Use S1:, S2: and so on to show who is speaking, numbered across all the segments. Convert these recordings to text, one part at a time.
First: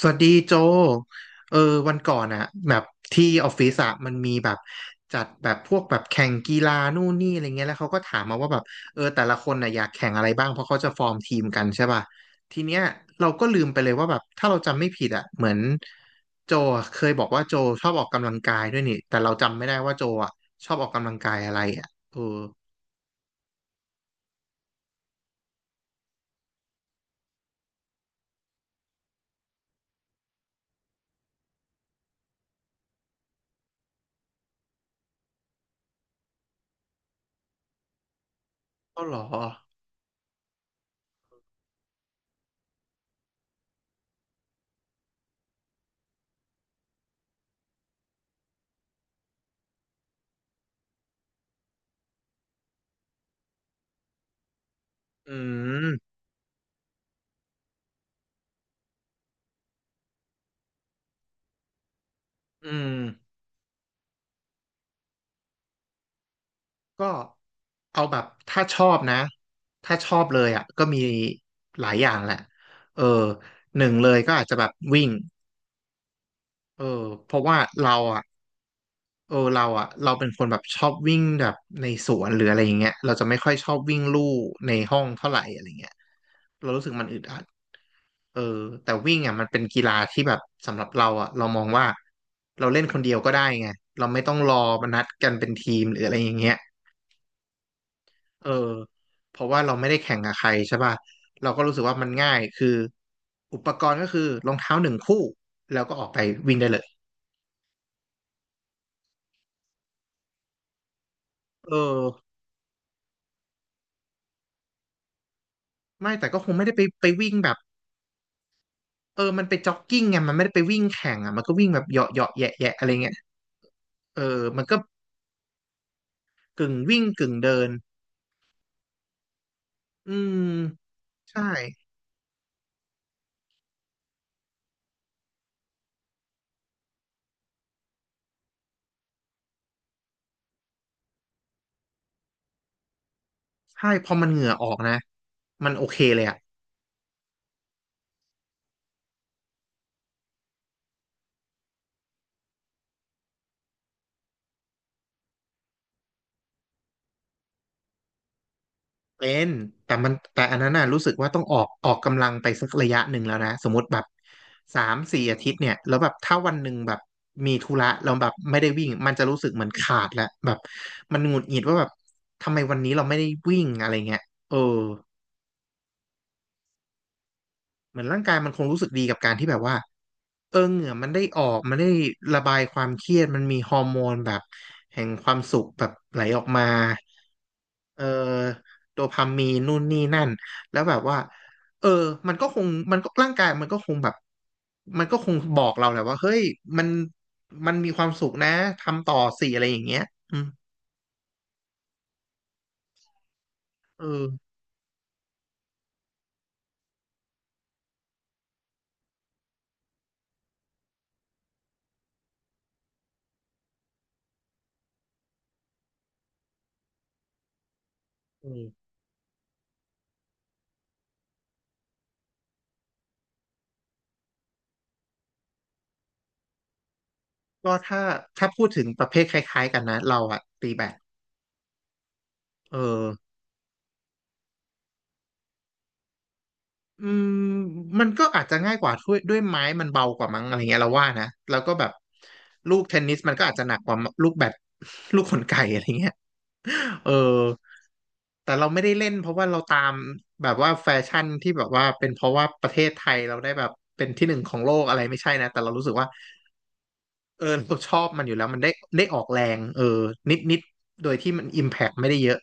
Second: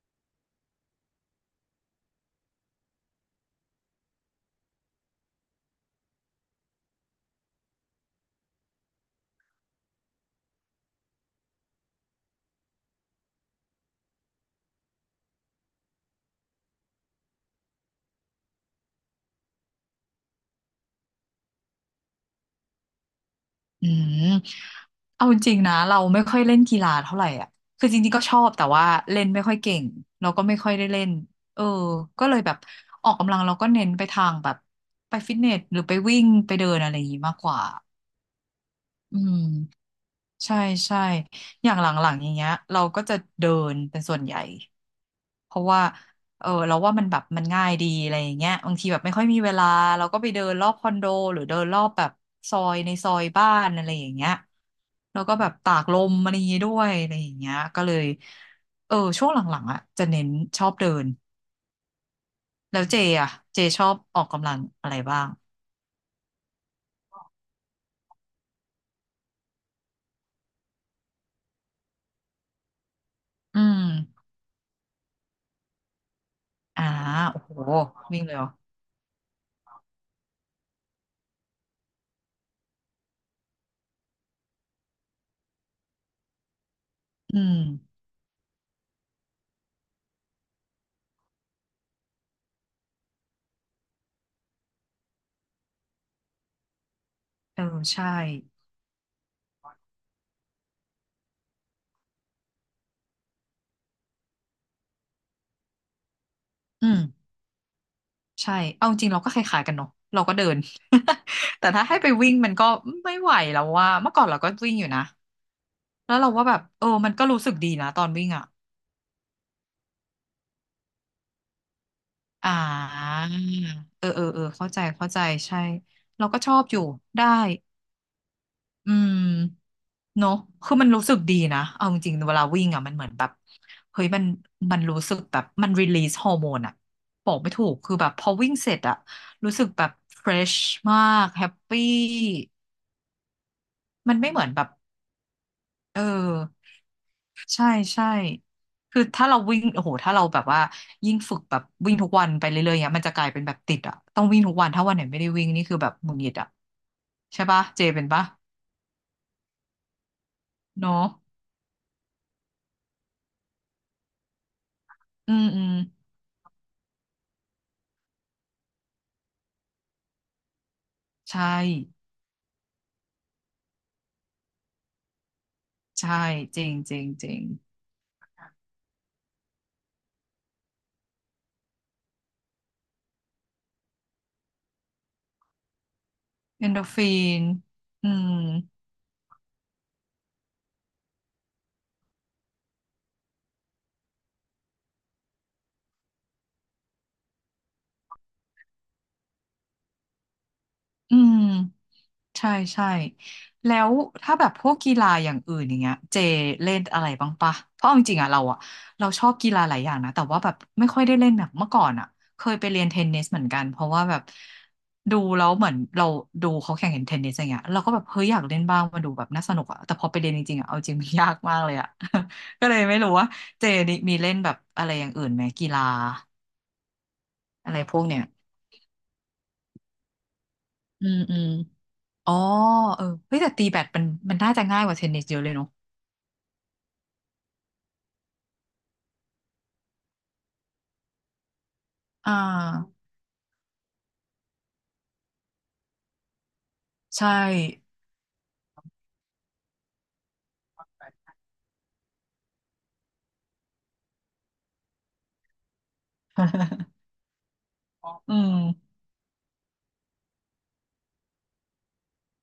S1: สวัสดีโจเออวันก่อนอะแบบที่ออฟฟิศอะมันมีแบบจัดแบบพวกแบบแข่งกีฬานู่นนี่อะไรเงี้ยแล้วเขาก็ถามมาว่าแบบเออแต่ละคนน่ะอยากแข่งอะไรบ้างเพราะเขาจะฟอร์มทีมกันใช่ป่ะทีเนี้ยเราก็ลืมไปเลยว่าแบบถ้าเราจำไม่ผิดอะเหมือนโจอะเคยบอกว่าโจชอบออกกำลังกายด้วยนี่แต่เราจำไม่ได้ว่าโจอะชอบออกกำลังกายอะไรอะเออ
S2: อืมเอาจริงๆนะเราไม่ค่อยเล่นกีฬาเท่าไหร่อ่ะคือจริงๆก็ชอบแต่ว่าเล่นไม่ค่อยเก่งเราก็ไม่ค่อยได้เล่นเออก็เลยแบบออกกำลังเราก็เน้นไปทางแบบไปฟิตเนสหรือไปวิ่งไปเดินอะไรอย่างงี้มากกว่า
S1: ก็หร
S2: อื
S1: อ
S2: มใช่ใช่อย่างหลังๆอย่างเงี้ยเราก็จะเดินเป็นส่วนใหญ่ เพราะว่าเราว่ามันแบบมันง่ายดีอะไรอย่างเงี้ยบางทีแบบไม่ค่อยมีเวลาเราก็ไปเดินรอบคอนโดหรือเดินรอบแบบซอยในซอยบ้านอะไรอย่างเงี้ยแล้ว
S1: อื
S2: ก็แบบตากล
S1: ม
S2: มอะไรอย่างงี้ด้วยอะไรอย่างเงี้ยก็เลยช่วงหลังๆอ่ะจะเน้นชอบเดิน
S1: อื
S2: แล้ว
S1: ม
S2: เจอ่ะเจชอบออกกำลังอะไรบ้าง
S1: ก็ เอาแบบถ้าชอบนะถ้าชอบเลยอ่ะก็มีหลายอย่างแหละเออ
S2: อื
S1: ห
S2: ม
S1: นึ่งเลยก็อาจจะแบบวิ่งเอ
S2: อ่า
S1: อเพ
S2: โอ้
S1: ราะ
S2: โห
S1: ว่าเรา
S2: วิ่
S1: อ่ะ
S2: งเลยเหรอ
S1: เออเราอ่ะเราเป็นคนแบบชอบวิ่งแบบในสวนหรืออะไรอย่างเงี้ยเราจะไม่ค่อยชอบวิ่งลู่ในห้องเท่าไหร่อะไรเงี้ยเรารู้สึกมันอึดอั
S2: อื
S1: ด
S2: ม
S1: เออแต่วิ่งอ่ะมันเป็นกีฬาที่แบบสำหรับเราอ่ะเรามองว่าเราเล่นคนเดียวก็ได้ไงเราไม่ต้องรอมานัดกันเป็นทีมหรืออะไรอย่างเงี้ย
S2: เออใช่
S1: เออเพราะว่าเราไม่ได้แข่งกับใครใช่ป่ะเราก็รู้สึกว่ามันง่ายคืออุปกรณ์ก็คือรองเท้าหนึ่งคู่แล้วก็ออกไปวิ่งได้เลย
S2: อืม ใช่ เอาจริงเราก็คล้ายๆกันเนาะเราก็เดิน แต่
S1: เออ
S2: ถ้าให้ไปวิ่งมันก็ไม่ไหวแล้วว่าเมื่อก่อนเราก็วิ่งอยู่นะ
S1: ไม่
S2: แล้ว
S1: แต่
S2: เรา
S1: ก็
S2: ว่า
S1: ค
S2: แบ
S1: ง
S2: บ
S1: ไม่ได้ไปไป
S2: มันก็
S1: วิ่ง
S2: รู้
S1: แบ
S2: สึก
S1: บ
S2: ดีนะตอนวิ่งอ่ะ
S1: เออมันไปจ็อกกิ้งไงมันไม่ได้ไปวิ่งแข่งอ่ะมันก็วิ่งแบบเหยาะเหยาะ
S2: อ่
S1: แยะแยะอะไรเงี้ย
S2: า
S1: เออมัน
S2: เข้า
S1: ก็
S2: ใจเข้าใจใช่เราก็ชอบ
S1: กึ่ง
S2: อยู่
S1: วิ่ง
S2: ได้
S1: กึ่งเดิน
S2: อืม
S1: อื
S2: เนาะ
S1: ม
S2: คือมันรู้สึกดี
S1: ใช่
S2: นะเอาจริงๆเวลาวิ่งอ่ะมันเหมือนแบบเฮ้ยมันรู้สึกแบบมันรีลีสฮอร์โมนอ่ะบอกไม่ถูก คือแบบพอวิ่งเสร็จอ่ะรู้สึกแบบเฟรชมากแฮปปี้
S1: ใช่พอ
S2: มัน
S1: มัน
S2: ไม่
S1: เห
S2: เหมื
S1: งื่
S2: อน
S1: อ
S2: แบ
S1: อ
S2: บ
S1: อกนะมันโอเค
S2: เออ
S1: เลยอ่ะ
S2: ใช่ใช่คือถ้าเราวิ่งโอ้โหถ้าเราแบบว่ายิ่งฝึกแบบวิ่งทุกวันไปเรื่อยๆเนี้ยมันจะกลายเป็นแบบติดอ่ะต้องวิ่งทุกวันถ้าวันไหนไม่ได้วิ่งนี่คือแบบหงุดหงิดอ่ะใช่ปะเจเป็นปะ
S1: เป็นแต่อันนั้นน่ะ
S2: เนอะ
S1: รู้สึกว่าต้องออกกำลังไปสักระยะหนึ่งแล้วนะสมมติแบบสามสี่
S2: อื
S1: อา
S2: ม
S1: ทิตย์
S2: อื
S1: เนี่
S2: ม
S1: ยแล้วแบบถ้าวันหนึ่งแบบมีธุระเราแล้วแบบไม่ได้วิ่งมันจะรู้สึกเหมือนขาดแล้วแบบมันหงุ
S2: ใช่
S1: ดหงิดว่าแบบทำไมวันนี้เราไม่ได้วิ่งอะไรเงี้ยเออ
S2: ใช่จริงจริงจริง
S1: เหมือนร่างกายมันคงรู้สึกดีกับการที่แบบว่าเออเหงื่อมันได้ออกมันได้ระบายความเครียดมันมีฮอร์โมนแบบแห่งความสุขแบบไหลออก
S2: เอ
S1: มา
S2: นโดฟิน
S1: เออ
S2: อืม
S1: โดพามีนนู่นนี่นั่นแล้วแบบว่าเออมันก็คงมันก็ร่างกายมันก็คงแบบมันก็คงบอกเราแหละว่าเฮ้ยมันมันมีความสุขนะทำต่อสิอะไรอย่างเงี้ยอืม
S2: อืม ใช่ใช่แล้ว
S1: เออ
S2: ถ้าแบบพวกกีฬาอย่างอื่นอย่างเงี้ยเจเล่นอะไรบ้างปะเพราะเอาจริงๆอะเราอะเราชอบกีฬาหลายอย่างนะแต่ว่าแบบไม่ค่อยได้เล่นแบบเมื่อก่อนอะเคยไปเรียนเทนนิสเหมือนกันเพราะว่าแบบดูแล้วเหมือนเราดูเขาแข่งเห็นเทนนิสอย่างเงี้ยเราก็แบบเฮ้ยอยาก
S1: เอ
S2: เล่น
S1: อ
S2: บ้างมาดูแบบน่าสนุกอะแต่พอไปเรียนจริงๆอะเอาจริง มันยากมากเลยอะ ก็เลยไม่รู้ว่าเจนี่มีเล่นแบบอะไรอย่างอื่นไหมกีฬาอะ
S1: ก็
S2: ไรพ
S1: ถ้า
S2: วกเนี้ย
S1: พูดถึงประเภทคล้ายๆกันนะเราอะตีแบด
S2: อืมอืมอ๋อ
S1: เออ
S2: เฮ้ยแต่ตีแบดมันมันน่าจะง่ายกว่าเทนนิสเยอะเลยเนอะ
S1: อืมมันก็อาจจะง่ายกว่าด้วยไม้มันเบากว่ามั้งอะไรเงี้ยเราว่านะแล้วก็แบบ
S2: อ่า
S1: ลูกเทนนิสมันก็อาจจะหนักกว่าลูกแบด ลูกขนไก่อะไรเงี้ยเออ
S2: ใช่
S1: แต่เราไม่ได้เล่นเพราะว่าเราตามแบบว่าแฟชั่นที่แบบว่าเป็นเพราะว่าประเทศไทยเราได้แบบเป็นที่หนึ่งของโลกอะไรไม่ใช่นะแต่เรารู้สึกว่า เออเราชอบมันอ
S2: อื
S1: ยู่แล้ว
S2: ม
S1: มันได้ได้ออกแรงเออนิดนิดโดยที่มันอิมแพ t ไม่ได้เยอะ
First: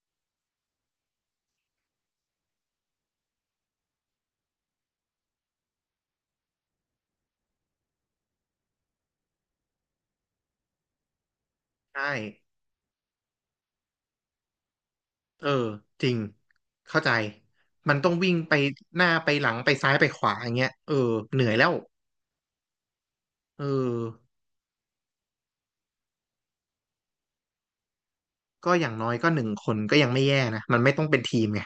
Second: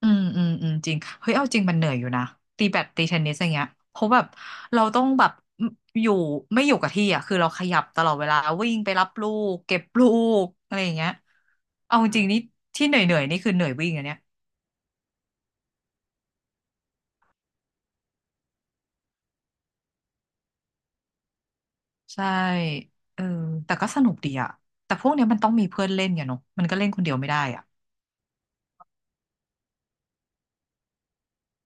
S2: อืมอืมอืมจริงเฮ้ยเอาจริงมันเหนื่อยอยู่นะตีแบดตีเทนนิสอย่างเงี้ยเพราะแบบเราต้องแบบอยู่ไม่อยู่กับที่อ่ะคือเราขยับตลอดเวลาวิ่งไปรับลูกเก็บลูกอะไรอย่างเงี้ยเอา
S1: ใช่
S2: จริงนี่ที่เหนื่อยเหนื่อยนี่คือเหนื่อยวิ่งอันเนี้ย
S1: เออจริงเข้าใจมันต้องวิ่งไปหน้าไปหลังไปซ้ายไปขวาอย่างเงี้ยเออเหนื่อยแล้ว
S2: ใช่เออ
S1: เออ
S2: แต่ก็สนุกดีอ่ะแต่พวกเนี้ยมันต้องมีเพื่อนเล่นอย่เนาะมันก็เล่นคนเดียวไม่ได้อ่ะ
S1: ก็อย่างน้อยก็หนึ่งคนก็ยังไม่แย่นะมันไม่ต้องเป็นทีมไง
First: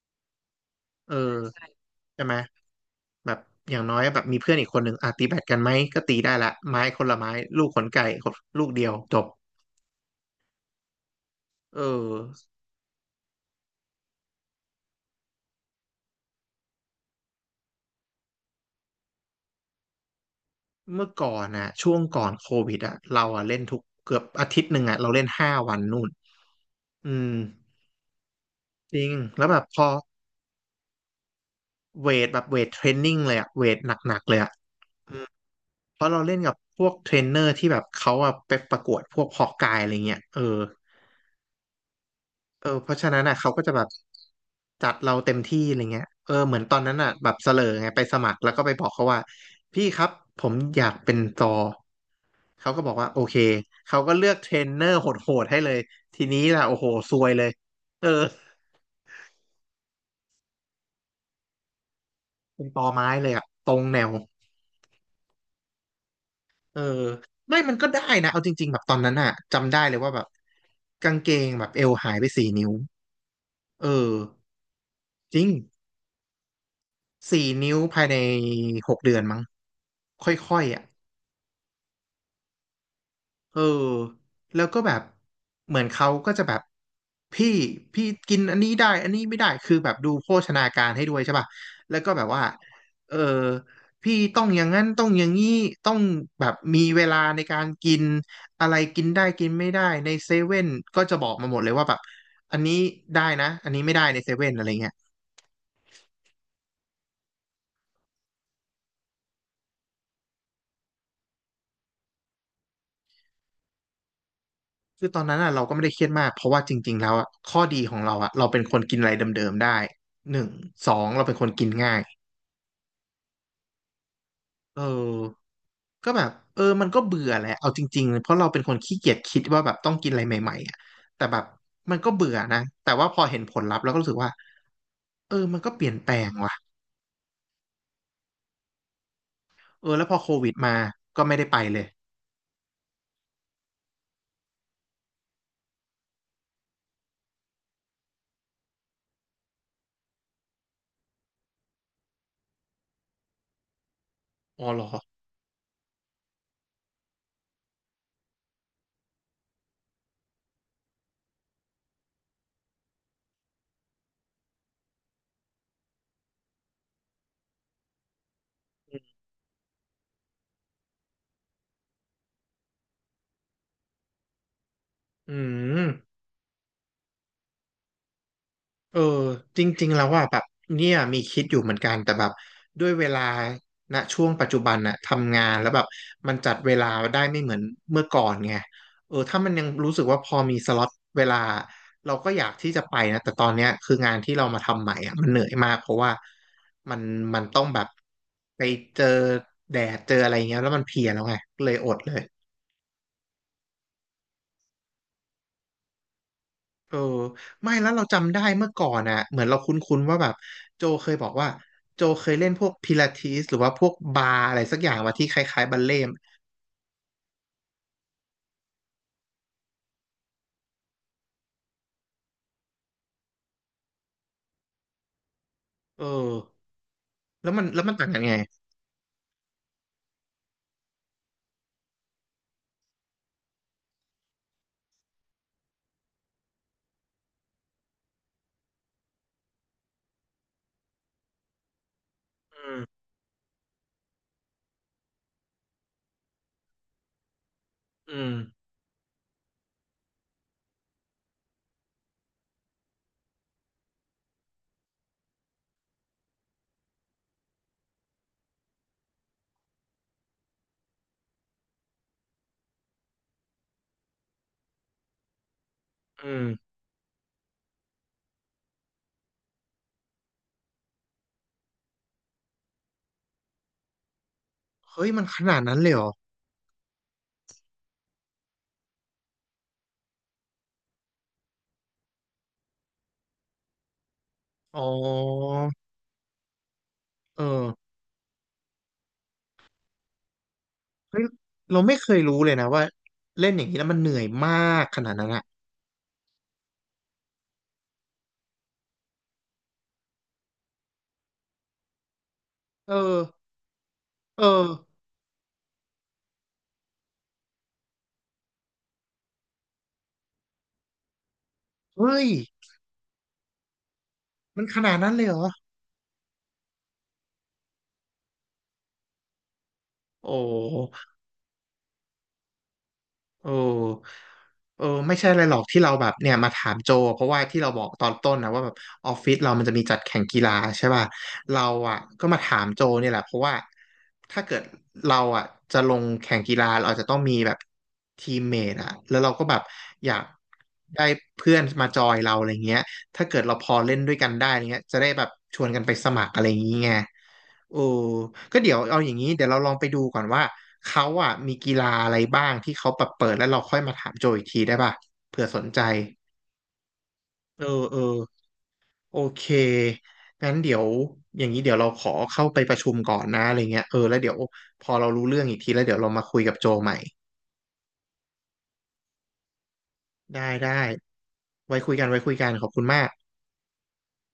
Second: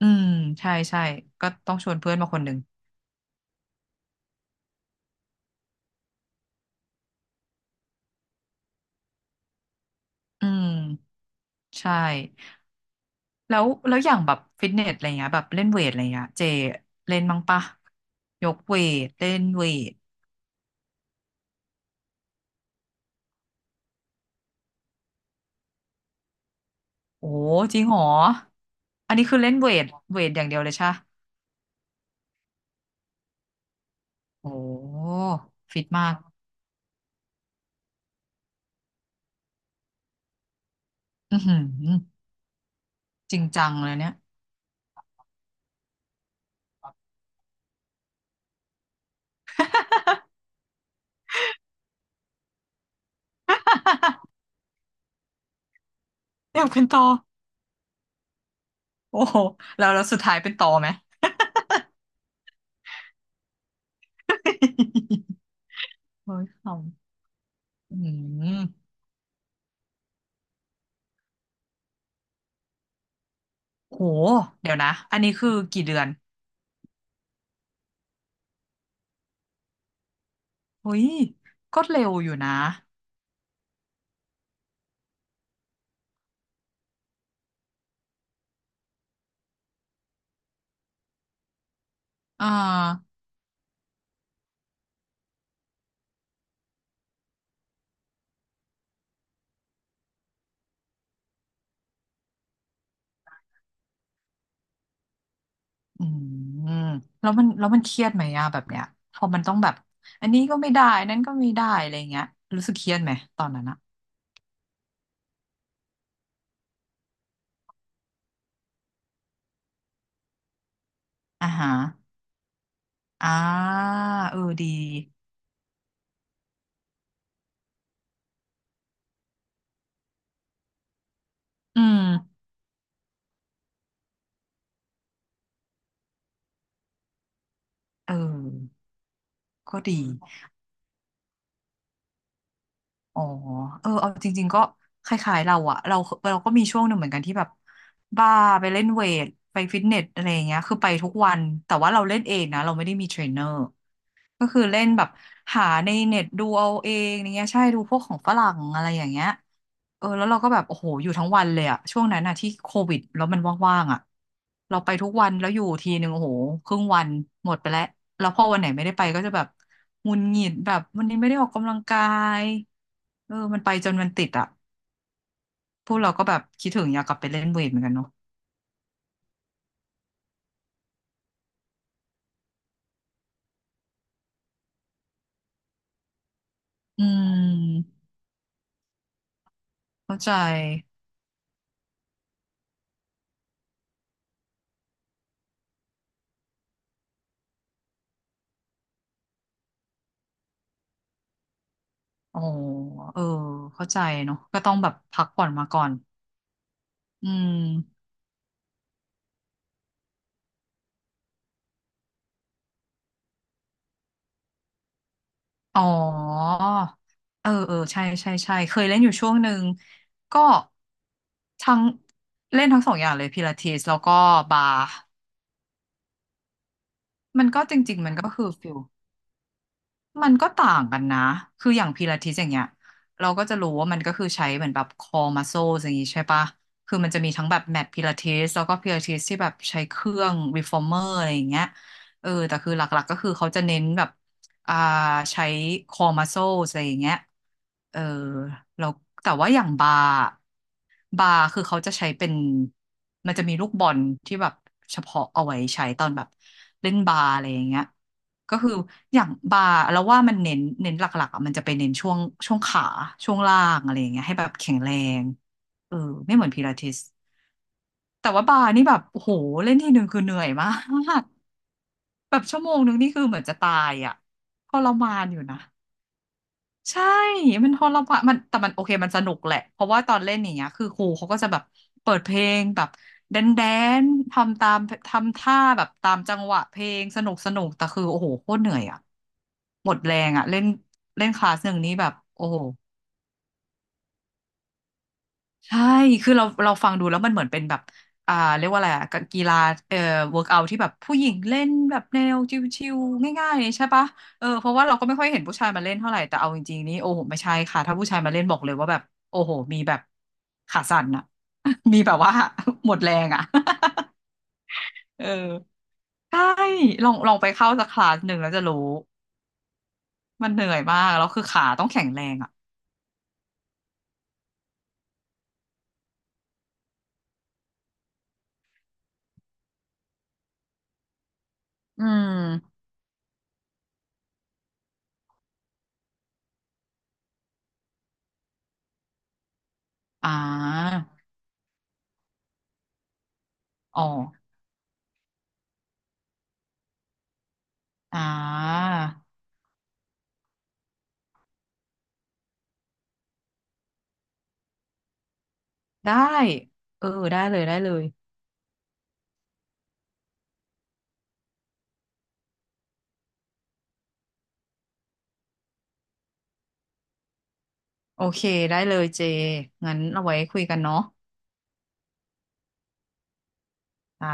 S2: อืมใช่ใช่
S1: เอ
S2: ก็ต้
S1: อ
S2: องชวนเพื่อน
S1: ใช่
S2: มา
S1: ไหม
S2: คนหนึ่ง
S1: แบบอย่างน้อยแบบมีเพื่อนอีกคนหนึ่งอ่ะตีแบดกันไหมก็ตีได้ละไม้คนละไม้ลูกขนไก่คนลูกเดียวจบ
S2: อืม
S1: เอ
S2: ใช่
S1: อ
S2: แล้วแล้วอย่างแบบฟิตเนสอะไรเงี้ยแบบเล่นเวทอะไรเงี้ยเจเล่นมั้งปะยกเวทเล่นเวท
S1: เมื่อก่อนนะช่วงก่อนโควิดอะเราอะเล่นทุกเกือบอาทิตย์หนึ่งอะเราเล่น5 วันนู่นอื
S2: โอ้
S1: ม
S2: จริงเหรอ
S1: จริง
S2: อันนี้คือ
S1: แล้ว
S2: เล่
S1: แบ
S2: น
S1: บ
S2: เว
S1: พอ
S2: ทเวทอย่างเดียวเลยใช่ปะ
S1: เวทแบบเวทเทรนนิ่งเลยอะเวทหนักๆเลยอะ
S2: โอ้
S1: อืม
S2: ฟิต
S1: เพ
S2: มา
S1: ราะ
S2: ก
S1: เราเล่นกับพวกเทรนเนอร์ที่แบบเขาอะไปประกวดพวกฮอกกายอะไรเงี้ยเออ
S2: อือหือ
S1: เออเพราะฉะนั้นอะ
S2: จริง
S1: เขาก็
S2: จั
S1: จะ
S2: ง
S1: แบบ
S2: เลยเนี่ย
S1: จัดเราเต็มที่อะไรเงี้ยเออเหมือนตอนนั้นอะแบบเสลอไงไปสมัครแล้วก็ไปบอกเขาว่าพี่ครับผมอยากเป็นซอเขาก็บอกว่าโอเคเขาก็เลือกเทรนเนอร์โหดๆให้เลยทีนี้
S2: อ
S1: ล่ะ
S2: ยาก
S1: โอ้
S2: เป็น
S1: โห
S2: ต่อ
S1: ซวยเลยเออ
S2: โอ้โหแล้วแล้วสุดท้ายเป็นต่อไหม
S1: เป็นตอไม้เลยอะตรงแนว
S2: โอ้ยข
S1: เออ
S2: ำ
S1: ไม่มันก็
S2: อื
S1: ได้นะเอาจ
S2: ม
S1: ริงๆแบบตอนนั้นอะจำได้เลยว่าแบบกางเกงแบบเอวหายไปสี่นิ้วเออ
S2: โหเดี๋ยวนะอันนี้
S1: จริ
S2: คื
S1: ง
S2: อกี่เดือน
S1: สี่นิ้วภายใน6 เดือนมั้งค่อยๆอ่ะ
S2: เฮ้ยก็เร็วอยู่นะ
S1: เออแล้วก็แบบเหมือนเขาก็จะแบบพี่พี่กินอันนี้ได้อันนี้ไม่ได้คือแบบดูโภชนาการให้ด้วยใช่ป่ะแล้วก็แบบว่า
S2: อ่
S1: เอ
S2: า
S1: อพี่ต้องอย่างนั้นต้องอย่างนี้ต้องแบบมีเวลาในการกินอะไรกินได้กินไม่ได้ในเซเว่นก็จะบอกมาหมดเลยว่าแบบอันนี้ได้นะอันนี้ไม่ได้ในเซเว่นอะไรเงี้ย
S2: อืมแล้วมันแล้วมันเครียดไหมอะแบบเนี้ยพอมันต้องแบบอันนี้ก็ไม่ได้อันนั้นก็ไม่ได้อะไรเงี้ยรู้สึกเครียดไหมตอนนั้นอะ
S1: คือตอนนั้นอ่ะเราก็ไม่ได้เครียดมากเพราะว่าจริงๆแล้วอ่ะข้อดีของเราอ่ะเราเป็นคนกินอะไรเดิมๆได้หนึ่งสองเราเป็นค
S2: อ่า
S1: นกิน
S2: ฮะ
S1: ง่าย
S2: อ่าดี
S1: เออก็แบบเออมันก็เบื่อแหละเอาจริงๆ เพราะเราเป็นคนขี้เกียจคิดว่าแบบต้องกินอะไรใหม่ๆอ่ะแต่แบบ
S2: อื
S1: มัน
S2: ม
S1: ก็เบื่อนะ แต่ว่าพอเห็นผลลัพธ์แล้วก็รู้สึกว่าเออมันก็เปลี่ยนแปลงว่ะ
S2: เออก็
S1: เออ
S2: ดี
S1: แล้วพอโควิดมาก็ไม่ได้ไปเลย
S2: อ๋อเอาจริงๆก็คล้ายๆเราอะเราเราก็มีช่วงหนึ่งเหมือนกันที่แบบบ้าไปเล่นเวทไปฟิตเนสอะไรอย่างเงี้ยคือไปทุกวันแต่ว่าเราเล่นเองนะเราไม่ได้มีเทรนเนอร์ก็คือ
S1: อ๋อเห
S2: เล่
S1: รอ
S2: นแบบหาในเน็ตดูเอาเองอย่างเงี้ยใช่ดูพวกของฝรั่งอะไรอย่างเงี้ย แล้วเราก็แบบโอ้โหอยู่ทั้งวันเลยอะช่วงนั้นอะที่โควิดแล้วมันว่างๆอะเราไปทุกวันแล้วอยู่ทีหนึ่งโอ้โหครึ่งวันหมดไปแล้วแล้วพอวันไหนไม่ได้ไปก็จะแบบหงุดหงิดแบบวันนี้ไม่ได้ออกกำลังกายมันไปจนมันติดอะ
S1: อืม
S2: พวกเราก็แบบคิดถึงอยากกลับไปเล่นเวทเหมือนกันเนาะ
S1: เออจริงๆแล้วว่าแบบเนี่ยมีคิดอยู่เหมือนกันแต่แบบด้วยเวลาณช่วงปัจจุบันน่ะทำงานแล้วแบบมันจัดเวลา
S2: อื
S1: ได้ไม่เหมือน
S2: ม
S1: เมื่อก่อนไงเออถ้ามันยังรู้สึก
S2: เข้า
S1: ว่าพ
S2: ใจ
S1: อมีสล็อตเวลาเราก็อยากที่จะไปนะแต่ตอนเนี้ยคืองานที่เรามาทำใหม่อ่ะมันเหนื่อยมากเพราะว่ามันมันต้องแบบไปเจอแดดเจออะไรเงี้ยแล้วมันเพลียแล้วไงเลยอดเลย
S2: อ๋อเออเข้าใจเนาะก็ต้องแบบพักผ่อนมาก่อน
S1: เออ
S2: อื
S1: ไม่แล้วเรา
S2: ม
S1: จำได้เมื่อก่อนอ่ะเหมือนเราคุ้นๆว่าแบบโจเคยบอกว่าโจเคยเล่นพวกพิลาทิสหรือว่าพวกบาร์อะไรสักอย่างมาที่คล้ายๆบั
S2: อ๋อ
S1: ลเล่ม
S2: เออเออ ใช่ใช่ใช่เคยเล่นอยู่ช่วงหนึ่ง ก็ทั้งเล่นทั้งสองอย่างเลยพิลาทิสแล้วก็บาร์
S1: เออ
S2: มัน
S1: แล้ว
S2: ก็
S1: มัน
S2: จ
S1: แล้วมัน
S2: ริง
S1: ต่า
S2: ๆ
S1: ง
S2: มัน
S1: กัน
S2: ก็
S1: ไง
S2: คือฟิล มันก็ต่างกันนะ คืออย่างพิลาทิสอย่างเงี้ยเราก็จะรู้ว่ามันก็คือใช้เหมือนแบบ core muscles อย่างงี้ใช่ปะคือมันจะมีทั้งแบบแมทพิลาทิสแล้วก็พิลาทิสที่แบบใช้เครื่อง reformer อะไรอย่างเงี้ยเออแต่คือหลักๆก็คือเขาจะเน้นแบบอ่าใช้ core muscles อะไรอย่างเงี้ยเออ
S1: อืม
S2: แล้วแต่ว่าอย่างบาร์บาร์คือเขาจะใช้เป็นมันจะมีลูกบอลที่แบบเฉพาะเอาไว้ใช้ตอนแบบเล่นบาร์อะไรอย่างเงี้ย ก็คืออย่างบาร์แล้วว่ามันเน้นหลักๆอะมันจะไปเน้นช่วงขาช่วงล่างอะไรอย่างเงี้ยให้แบบแข็งแรงเออ
S1: อื
S2: ไม่
S1: ม
S2: เหมือนพิลาทิสแต่ว่าบาร์นี่แบบโอ้โหเล่นทีหนึ่งคือเหนื่อยมากแบบชั่วโมงหนึ่งนี่คือเหมือนจะตายอ่ะทร
S1: เฮ้ย
S2: มา
S1: มั
S2: น
S1: น
S2: อ
S1: ข
S2: ยู่
S1: นา
S2: นะ
S1: ดนั้นเลยเหรอ
S2: ใช่มันทรมานมันแต่มันโอเคมันสนุกแหละ เพราะว่าตอนเล่นอย่างเงี้ยคือครูเขาก็จะแบบเปิดเพลงแบบแดนแดนทำตา
S1: อ๋
S2: ม
S1: อ
S2: ทำท่าแบบตามจังหวะเพลงสนุก
S1: เอ
S2: สนุ
S1: อ
S2: กแต่คือโอ้โหโคตรเหนื่อยอ่ะ หมดแรงอ่ะเล่น
S1: เฮ้ย
S2: เล่นคลาสหนึ่ง
S1: เรา
S2: นี้
S1: ไม่
S2: แบ
S1: เค
S2: บ
S1: ยรู้
S2: โอ้
S1: เลย
S2: โห
S1: นะว่าเล่นอย่างนี้แล้วมันเหนื่อยมากขนาดนั้นอ่ะ
S2: ใช่คือเราฟังดูแล้วมันเหมือนเป็นแบบอ่าเรียกว่าอะไรอะกกีฬาเอ่อเวิร์กเอาที่แบบผู้หญิงเล่นแบบแนวชิ
S1: เอ
S2: ว
S1: อ
S2: ๆง่ายๆเนี่ยใช่ปะ
S1: เอ
S2: เออ
S1: อ
S2: เพราะว่าเราก็ไม่ค่อยเห็นผู้ชายมาเล่นเท่าไหร่แต่เอาจริงๆนี่โอ้โหไม่ใช่ค่ะถ้าผู้ชายมาเล่นบอกเลยว่าแบบโอ้โหมีแบบขาสั่นอะ มีแบบ
S1: เฮ้ย
S2: ว่า หมดแรงอะ
S1: มันขนา ดนั้นเล
S2: เอ
S1: ย
S2: อ
S1: เหรอ
S2: ใช่ลองไปเข้าสักคลาสหนึ่งแล้วจะรู้
S1: โอ
S2: มันเหนื่อยมา
S1: ้
S2: กแล้วคือขาต้องแข็งแรงอะ
S1: เออเออไม่ใช่อะไรหรอกที่เราแบบเนี่ยมาถามโจเพราะว่าที่เราบอกตอนต้นนะว่าแบบออฟฟิศเรามันจะมีจัดแข่งกีฬาใช่ป่ะเราอ่ะ
S2: อื
S1: ก็มาถามโจ
S2: ม
S1: เนี่ยแหละเพราะว่าถ้าเกิดเราอ่ะจะลงแข่งกีฬาเราอาจจะต้องมีแบบทีมเมทอ่ะแล้วเราก็แบบอยาก
S2: อ่า
S1: ได้เพื่อนมาจอยเราอะไรเงี้ยถ้าเกิดเราพอเล่น
S2: อ๋อ
S1: ด้วยกันได้อะไรเงี้ยจะได้แบบชวนกันไปสมัครอะไรอย่างเงี้ย โอ้
S2: อ่
S1: ก็เดี๋ยวเอาอย่างนี้
S2: า
S1: เดี๋ยวเราลองไปดูก่อนว่าเขาอ่ะมีกีฬาอะไรบ้างที่เขาแบบเปิดแล้วเราค่อยมาถามโจอีกทีได้ป่ะเผื่อสนใจ
S2: ได้เออได้เล
S1: เอ
S2: ย
S1: อ
S2: ได้เล
S1: เออ
S2: ย
S1: โอเคงั้นเดี๋ยวอย่างนี้เดี๋ยวเราขอเข้าไปประชุมก่อนนะอะไรเงี้ยเออแล้วเดี๋ยวพอเรารู้เรื่องอีกทีแล้วเดี๋ยวเรามาคุยกับโจใหม่
S2: โอเคได้เลยเจงั้นเอาไว้
S1: ได้
S2: คุย
S1: ได้
S2: กันเนาะ
S1: ไว้คุยกันไว้คุยกันขอบคุณมาก
S2: จ้า